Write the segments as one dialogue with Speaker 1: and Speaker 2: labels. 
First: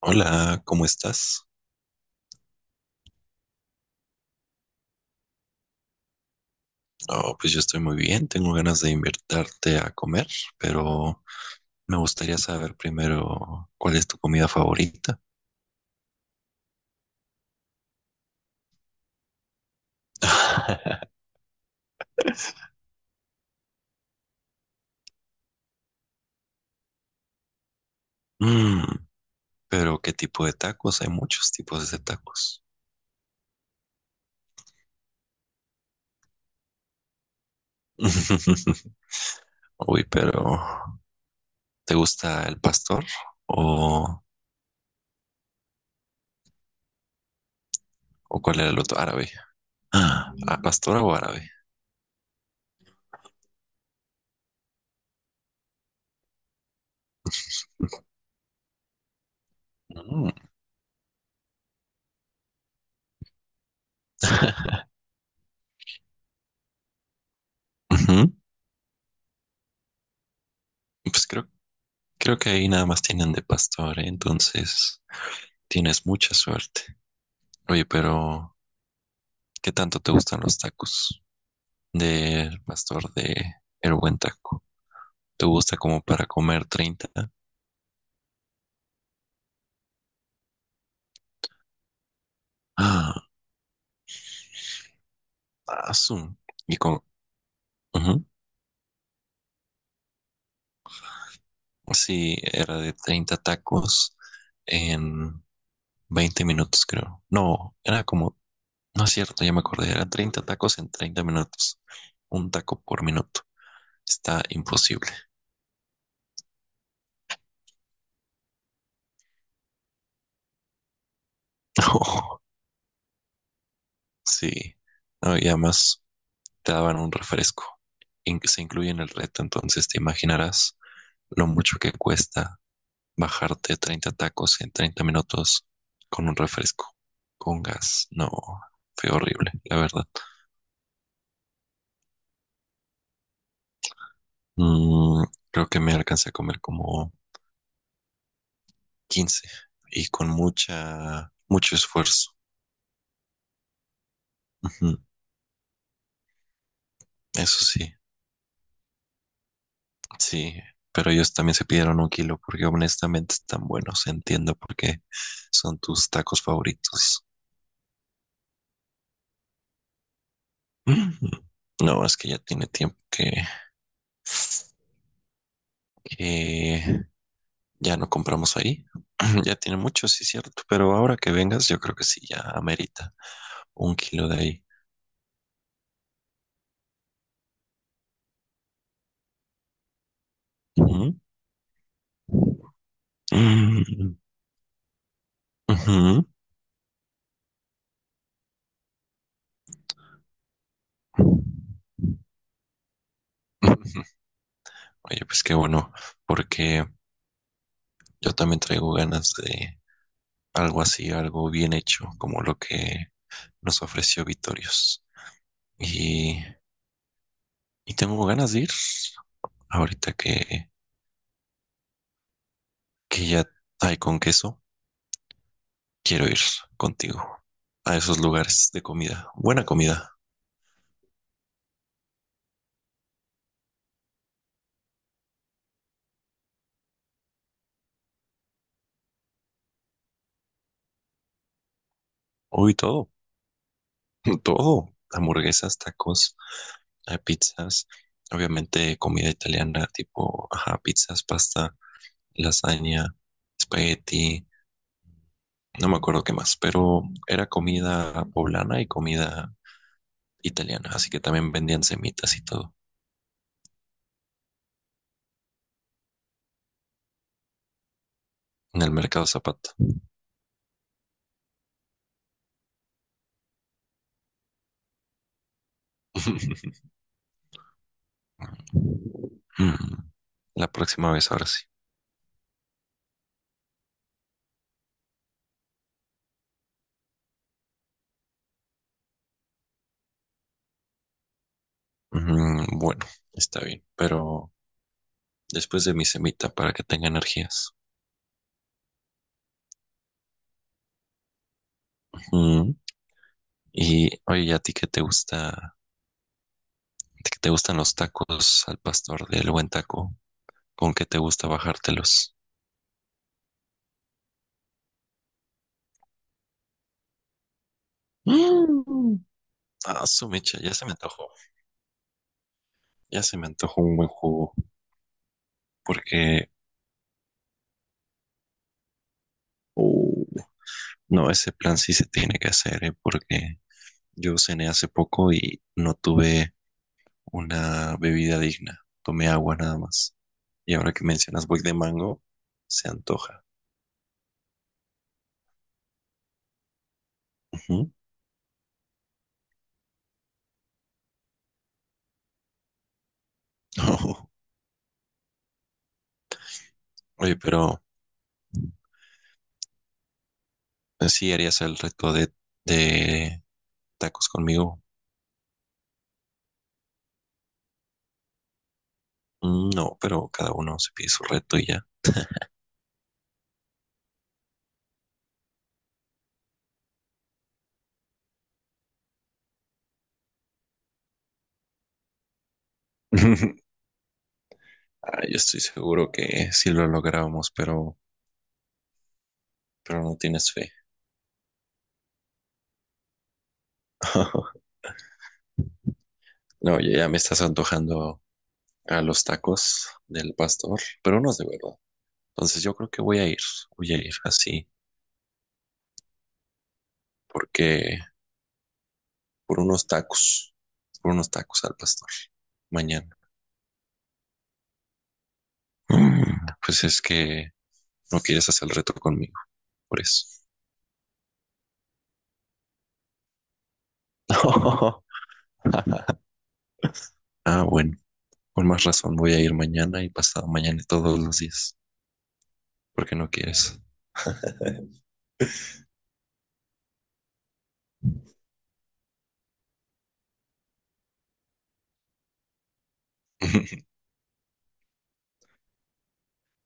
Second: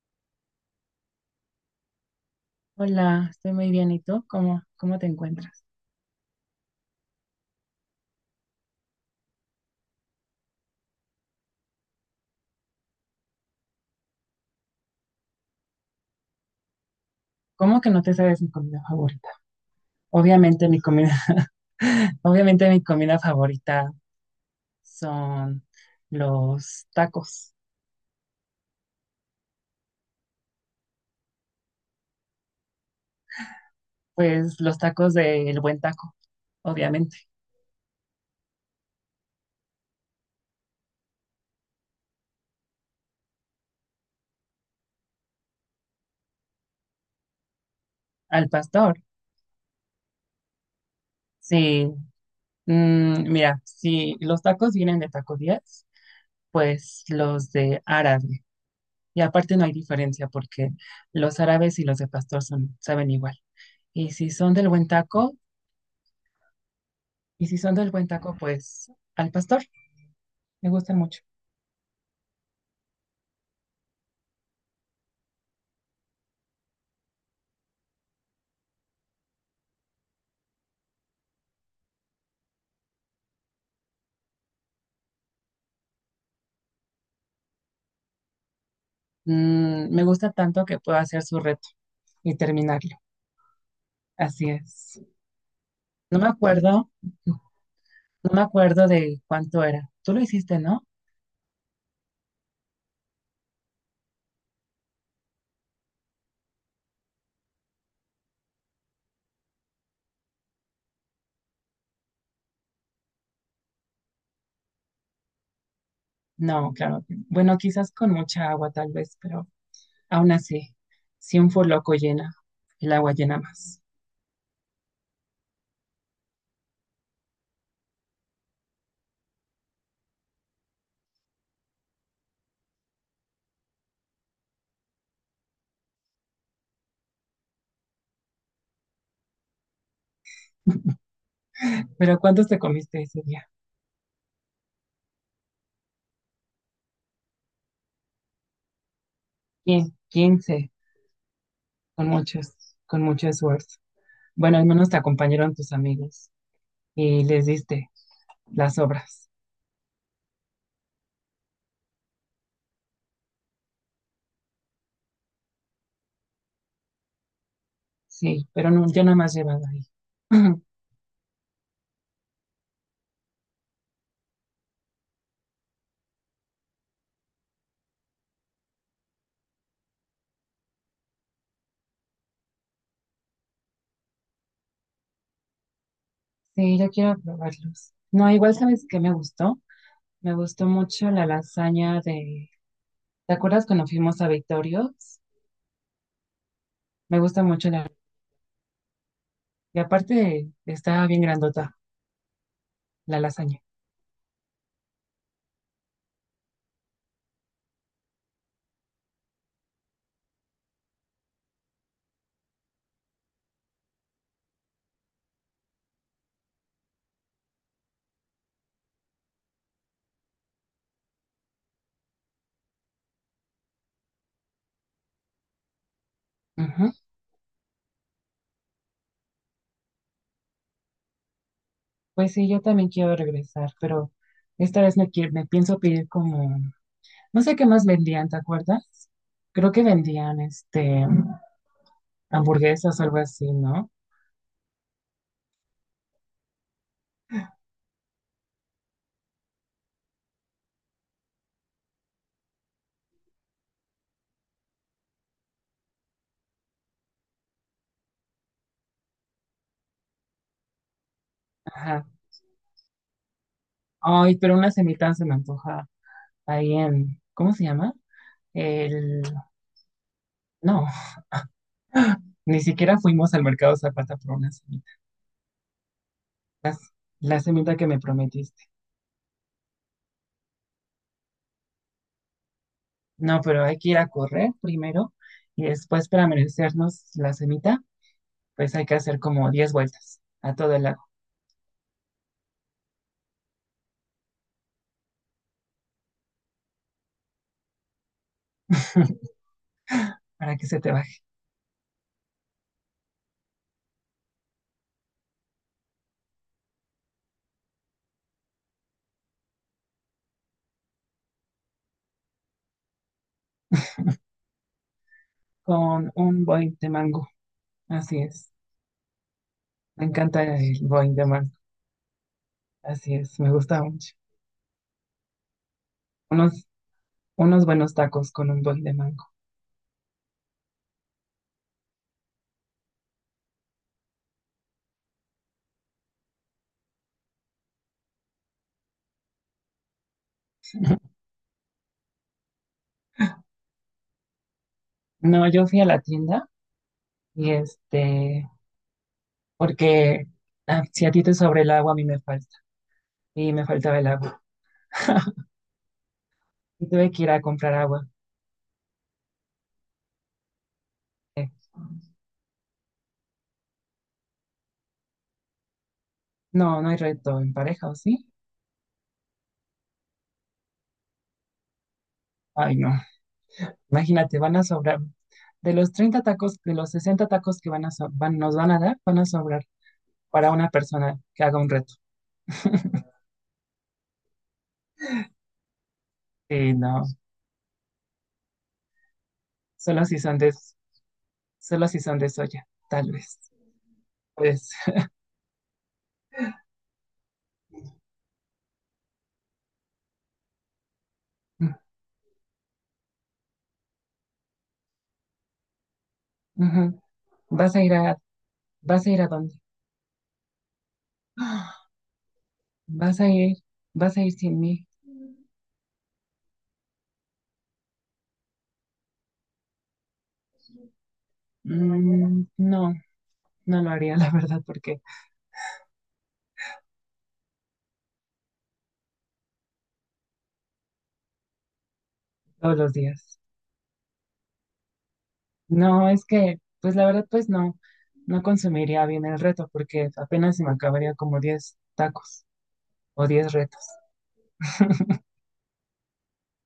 Speaker 1: Hola, ¿cómo estás?
Speaker 2: Hola, estoy muy bien. ¿Y tú? ¿Cómo te encuentras?
Speaker 1: Oh, pues yo estoy muy bien, tengo ganas de invitarte a comer, pero me gustaría saber primero cuál es tu comida favorita.
Speaker 2: ¿Cómo que no te sabes mi comida favorita? Obviamente mi comida, obviamente mi comida favorita son los tacos.
Speaker 1: Mm, pero ¿qué tipo de tacos? Hay muchos tipos de tacos.
Speaker 2: Pues los tacos del buen taco, obviamente.
Speaker 1: Uy, pero ¿te gusta el pastor o, o
Speaker 2: Al
Speaker 1: cuál era el otro
Speaker 2: pastor.
Speaker 1: árabe? Ah, ¿a ¿pastora o árabe?
Speaker 2: Sí, mira, si los tacos vienen de Taco 10, pues los de árabe. Y aparte no hay diferencia
Speaker 1: Mm.
Speaker 2: porque los árabes y los de pastor son, saben igual. Y si son del buen taco, Y si son del buen
Speaker 1: Ujú.
Speaker 2: taco, pues al pastor. Me gustan mucho.
Speaker 1: Pues creo que ahí nada más tienen de pastor, ¿eh? Entonces tienes mucha suerte. Oye, pero ¿qué tanto te gustan los tacos? Del pastor de El Buen Taco. ¿Te gusta como para comer 30?
Speaker 2: Mm, me gusta tanto que puedo hacer su reto y terminarlo.
Speaker 1: Ah,
Speaker 2: Así es. No me
Speaker 1: azul. Y
Speaker 2: acuerdo,
Speaker 1: con...
Speaker 2: no
Speaker 1: ujú.
Speaker 2: me acuerdo de cuánto era. Tú lo hiciste, ¿no?
Speaker 1: Sí, era de 30 tacos en 20 minutos, creo. No, era como... No es cierto, ya me acordé. Eran 30 tacos en 30 minutos. Un taco por minuto. Está imposible.
Speaker 2: No, claro. No. Bueno, quizás con mucha agua tal vez, pero aún así, si un loco llena,
Speaker 1: Oh,
Speaker 2: el agua llena más.
Speaker 1: sí. No, y además te daban un refresco. Se incluye en el reto, entonces te imaginarás lo mucho que cuesta bajarte 30 tacos en 30 minutos con un refresco, con gas. No, fue horrible, la verdad.
Speaker 2: Pero ¿cuántos te comiste ese día?
Speaker 1: Mm, creo que me alcancé a comer como 15 y con
Speaker 2: 15,
Speaker 1: mucha, mucho esfuerzo.
Speaker 2: con mucho esfuerzo. Bueno, al menos
Speaker 1: Ujú.
Speaker 2: te acompañaron tus amigos y les
Speaker 1: Eso
Speaker 2: diste
Speaker 1: sí,
Speaker 2: las obras.
Speaker 1: sí. Pero ellos también se pidieron un kilo porque honestamente están buenos. Entiendo por qué son tus tacos favoritos.
Speaker 2: Sí, pero no, yo no me has llevado ahí.
Speaker 1: Ujú. No, es que ya tiene tiempo que ya no compramos ahí. Ya tiene mucho, sí, cierto. Pero ahora que vengas, yo creo que sí, ya amerita un kilo de ahí.
Speaker 2: Sí, yo quiero probarlos. No, igual sabes que me gustó. Me gustó mucho
Speaker 1: Ujú.
Speaker 2: la lasaña de... ¿Te acuerdas cuando
Speaker 1: Mm,
Speaker 2: fuimos a Victorios?
Speaker 1: ujú.
Speaker 2: Me gusta mucho la... Y aparte está bien grandota la lasaña.
Speaker 1: Ujú. Oye, pues qué bueno, porque yo también traigo ganas de algo así, algo bien hecho, como lo que nos ofreció Vitorios. Y, y tengo ganas de ir. Ahorita que ya hay con queso, quiero ir
Speaker 2: Ujú.
Speaker 1: contigo a esos lugares de comida. Buena comida.
Speaker 2: Pues sí, yo también quiero regresar, pero esta vez me pienso pedir como... No sé qué más vendían, ¿te acuerdas? Creo que vendían
Speaker 1: Hoy
Speaker 2: hamburguesas o
Speaker 1: todo.
Speaker 2: algo así, ¿no?
Speaker 1: Todo, hamburguesas, tacos, pizzas, obviamente comida italiana, tipo, ajá, pizzas, pasta, lasaña, espagueti, no me acuerdo qué más, pero era comida poblana y comida italiana, así que también vendían
Speaker 2: Ajá.
Speaker 1: semitas y todo
Speaker 2: Ay, pero una semita se me antoja ahí en, ¿cómo se llama?
Speaker 1: en el
Speaker 2: El,
Speaker 1: mercado Zapato.
Speaker 2: no, ni siquiera fuimos al mercado Zapata por una semita, las- la semita que me prometiste.
Speaker 1: Mm. La próxima vez, ahora sí.
Speaker 2: No, pero hay que ir a correr primero y después para merecernos la semita, pues hay que hacer como 10 vueltas a todo el lago.
Speaker 1: Mm. Bueno, está bien, pero después de mi semita para que tenga energías.
Speaker 2: Para que se te baje
Speaker 1: Mm. Y oye, ¿y ¿a ti qué te gusta ¿Te te gustan los tacos al pastor del buen taco? ¿Con qué te gusta bajártelos?
Speaker 2: con un boing de mango. Así es,
Speaker 1: Mm.
Speaker 2: me
Speaker 1: Ah, su
Speaker 2: encanta
Speaker 1: mecha, ya
Speaker 2: el
Speaker 1: se me
Speaker 2: boing de
Speaker 1: antojó.
Speaker 2: mango. Así
Speaker 1: Ya se
Speaker 2: es,
Speaker 1: me
Speaker 2: me gusta
Speaker 1: antojó un buen
Speaker 2: mucho.
Speaker 1: jugo. Porque,
Speaker 2: Unos, Unos buenos tacos con un boing de mango.
Speaker 1: uh, no, ese plan sí se tiene que hacer, ¿eh? Porque yo cené hace poco y no tuve una bebida digna. Tomé agua nada más. Y ahora que mencionas boy de mango, se antoja.
Speaker 2: No, yo fui a la tienda y
Speaker 1: Ujú.
Speaker 2: este, porque ah, si a ti te sobra el agua, a mí me falta, y me faltaba el agua. Y tuve que ir
Speaker 1: Oye,
Speaker 2: a comprar
Speaker 1: pero
Speaker 2: agua.
Speaker 1: sí
Speaker 2: Eh,
Speaker 1: harías el reto de tacos conmigo.
Speaker 2: No, no hay reto en pareja, ¿o sí?
Speaker 1: Mm. No, pero cada uno se pide su reto y ya.
Speaker 2: Ay, no. Imagínate, van a sobrar. De los 60 tacos que van a so- van, nos van a dar, van a sobrar para una persona que haga un reto.
Speaker 1: Ah, yo estoy seguro que sí
Speaker 2: Sí,
Speaker 1: lo
Speaker 2: no.
Speaker 1: logramos, pero
Speaker 2: Solo
Speaker 1: no
Speaker 2: si son
Speaker 1: tienes
Speaker 2: de,
Speaker 1: fe.
Speaker 2: Solo si son de soya, tal vez. Pues,
Speaker 1: No, ya me estás antojando a los tacos del pastor, pero unos de
Speaker 2: mm,
Speaker 1: verdad. Entonces yo creo que voy a ir así,
Speaker 2: ujú. Vas a ir
Speaker 1: porque
Speaker 2: a, ¿Vas a ir a dónde?
Speaker 1: por unos tacos, por unos tacos al pastor, mañana.
Speaker 2: Vas a ir, Vas a ir sin mí.
Speaker 1: Mm. Pues es que no quieres hacer el reto conmigo, por eso.
Speaker 2: Mm, no, no lo haría, la verdad, porque
Speaker 1: Ah, bueno. Con más razón voy a ir mañana y pasado mañana y todos los días,
Speaker 2: todos los
Speaker 1: porque no
Speaker 2: días.
Speaker 1: quieres.
Speaker 2: No, es que, pues la verdad, pues no, no consumiría bien el reto, porque apenas se me acabaría como 10 tacos o 10 retos.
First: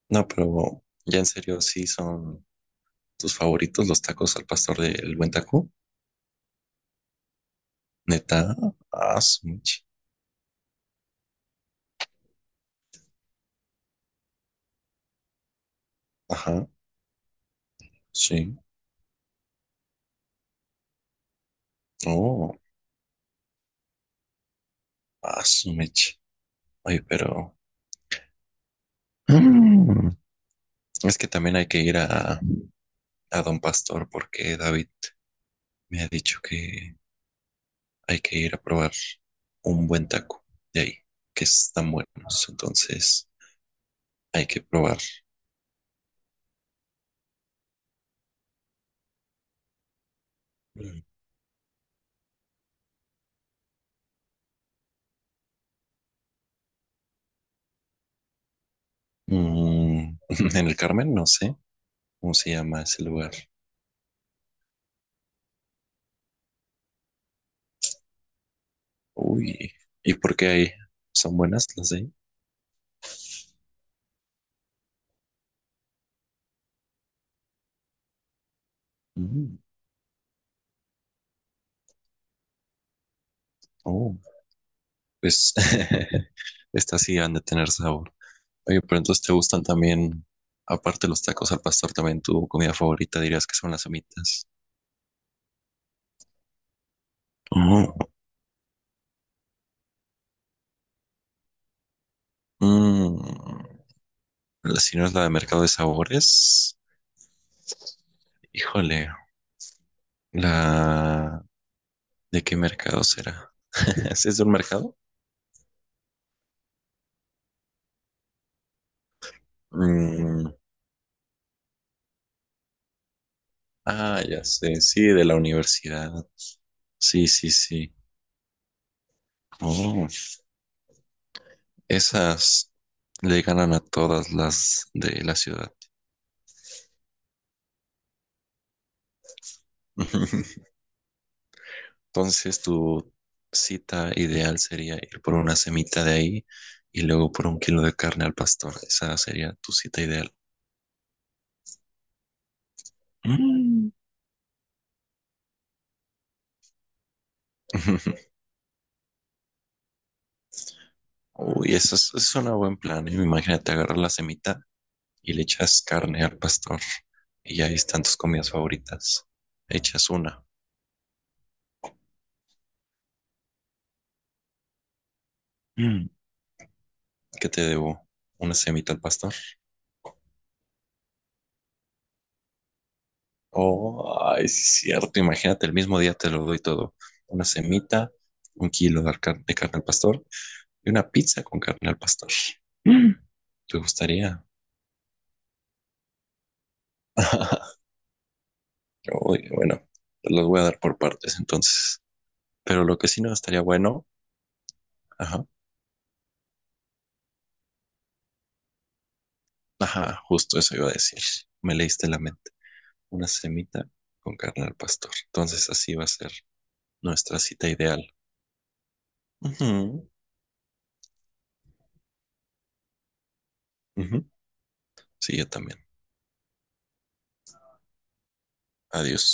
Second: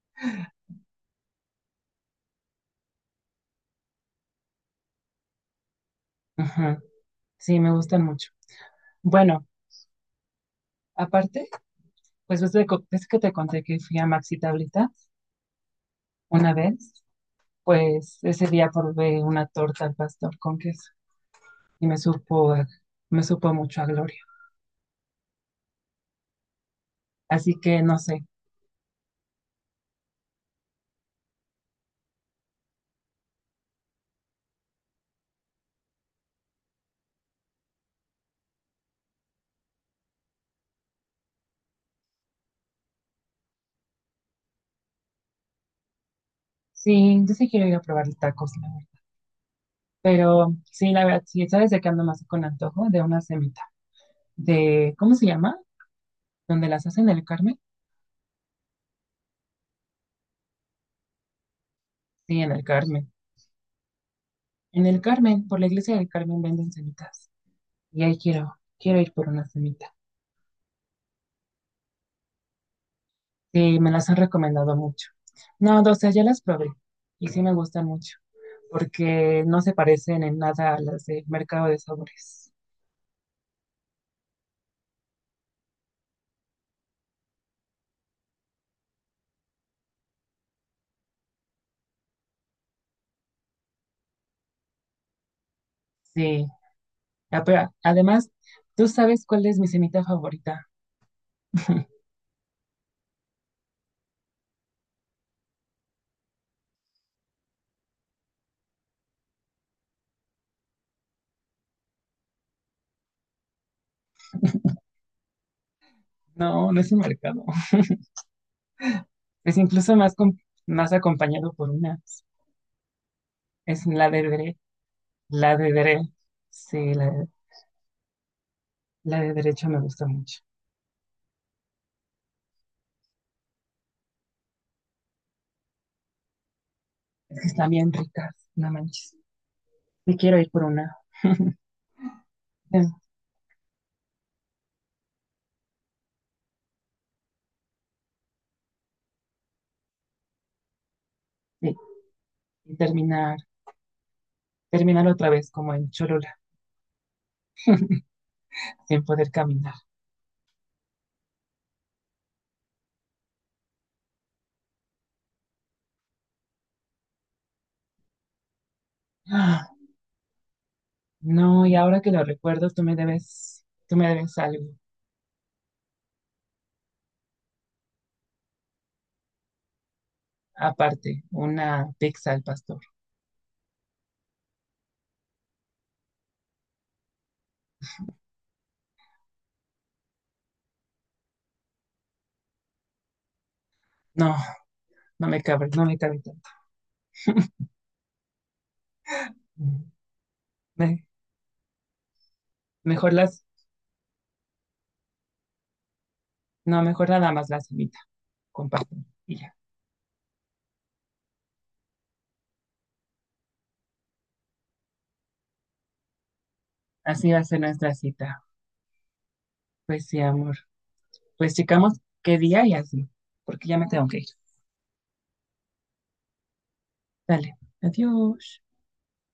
Speaker 1: No, pero ya en serio, sí son tus favoritos los tacos al pastor del Buen Taco.
Speaker 2: Ajá, sí, me gustan mucho.
Speaker 1: Neta, ah,
Speaker 2: Bueno,
Speaker 1: su meche.
Speaker 2: aparte, pues ves, ves que te conté que fui a Maxi Tablita una
Speaker 1: Ajá,
Speaker 2: vez, pues ese
Speaker 1: sí.
Speaker 2: día probé una torta al pastor con queso y
Speaker 1: Oh,
Speaker 2: me supo mucho a gloria.
Speaker 1: ah, su meche. Oye,
Speaker 2: Así
Speaker 1: pero
Speaker 2: que no sé,
Speaker 1: mm, es que también hay que ir a Don Pastor porque David me ha dicho que hay que ir a probar un buen taco de ahí, que están buenos. Entonces hay que probar.
Speaker 2: sí, yo sí quiero ir a probar tacos, la verdad. Pero sí, la verdad, sí, ¿sabes de qué ando más con antojo? De una semita. De, ¿cómo se llama? ¿Donde las hacen en el Carmen?
Speaker 1: Mm. En el Carmen, no sé cómo
Speaker 2: Sí,
Speaker 1: se
Speaker 2: en el
Speaker 1: llama ese
Speaker 2: Carmen.
Speaker 1: lugar.
Speaker 2: En el Carmen, por la iglesia del Carmen venden semitas. Y ahí quiero ir por una
Speaker 1: Uy,
Speaker 2: semita.
Speaker 1: ¿y por qué ahí? ¿Son buenas las de ahí?
Speaker 2: Sí, me las han recomendado mucho. No, o sea, ya las probé. Y sí me gustan mucho. Porque
Speaker 1: Mm,
Speaker 2: no se parecen en nada a las de mercado de sabores.
Speaker 1: oh, pues estas sí han de tener sabor. Oye, pero entonces te gustan también, aparte de los tacos al pastor, también tu comida favorita dirías que son las humitas.
Speaker 2: Sí. Ah, pero
Speaker 1: Oh,
Speaker 2: además, ¿tú sabes cuál es mi semita favorita?
Speaker 1: mm, si no es la de mercado de sabores, híjole, la ¿de qué mercado será? ¿Es de un mercado?
Speaker 2: No, no es un mercado. Es incluso más, com-
Speaker 1: Mm.
Speaker 2: Más acompañado por una. Es la
Speaker 1: Ah,
Speaker 2: de
Speaker 1: ya
Speaker 2: dere,
Speaker 1: sé, sí, de la
Speaker 2: La de dere.
Speaker 1: universidad.
Speaker 2: Sí,
Speaker 1: Sí, sí, sí.
Speaker 2: la de derecho me gusta
Speaker 1: Oh,
Speaker 2: mucho.
Speaker 1: esas le ganan a todas las de la ciudad.
Speaker 2: Es que están bien ricas, no manches. Me quiero ir por una.
Speaker 1: Entonces,
Speaker 2: Sí,
Speaker 1: tu cita ideal sería ir por una semita de ahí y luego por un kilo de carne al pastor. Esa sería tu cita ideal.
Speaker 2: sí. y terminar,
Speaker 1: Mm.
Speaker 2: Terminar otra vez como en Cholula, sin poder caminar.
Speaker 1: Uy, eso es un buen plan. ¿Eh? Imagínate agarrar la semita y le echas carne al pastor. Y ahí están tus comidas favoritas.
Speaker 2: Ah,
Speaker 1: Echas una.
Speaker 2: no, y ahora que lo recuerdo, tú me debes algo.
Speaker 1: Mm. Que te debo una semita al pastor.
Speaker 2: Aparte, una pizza al pastor.
Speaker 1: Oh, ay, sí es cierto, imagínate, el mismo día te lo doy todo. Una semita, un kilo de carne al pastor y una pizza con carne al pastor. Mm. ¿Te
Speaker 2: No,
Speaker 1: gustaría?
Speaker 2: no me cabe tanto.
Speaker 1: Uy, bueno, te los voy a dar por
Speaker 2: Me-
Speaker 1: partes entonces. Pero lo que
Speaker 2: mejor
Speaker 1: sí no
Speaker 2: las,
Speaker 1: estaría bueno, ajá,
Speaker 2: no, mejor nada más la semita con pastor y ya.
Speaker 1: ajá, justo eso iba a decir. Me leíste la mente. Una semita con carne al pastor. Entonces así va a ser
Speaker 2: Así va
Speaker 1: nuestra
Speaker 2: a ser
Speaker 1: cita
Speaker 2: nuestra
Speaker 1: ideal.
Speaker 2: cita. Pues
Speaker 1: Ujú,
Speaker 2: sí, amor. Pues checamos qué día y así, porque ya me tengo que
Speaker 1: ujú.
Speaker 2: ir.
Speaker 1: Sí, yo también.
Speaker 2: Dale, adiós.
Speaker 1: Adiós.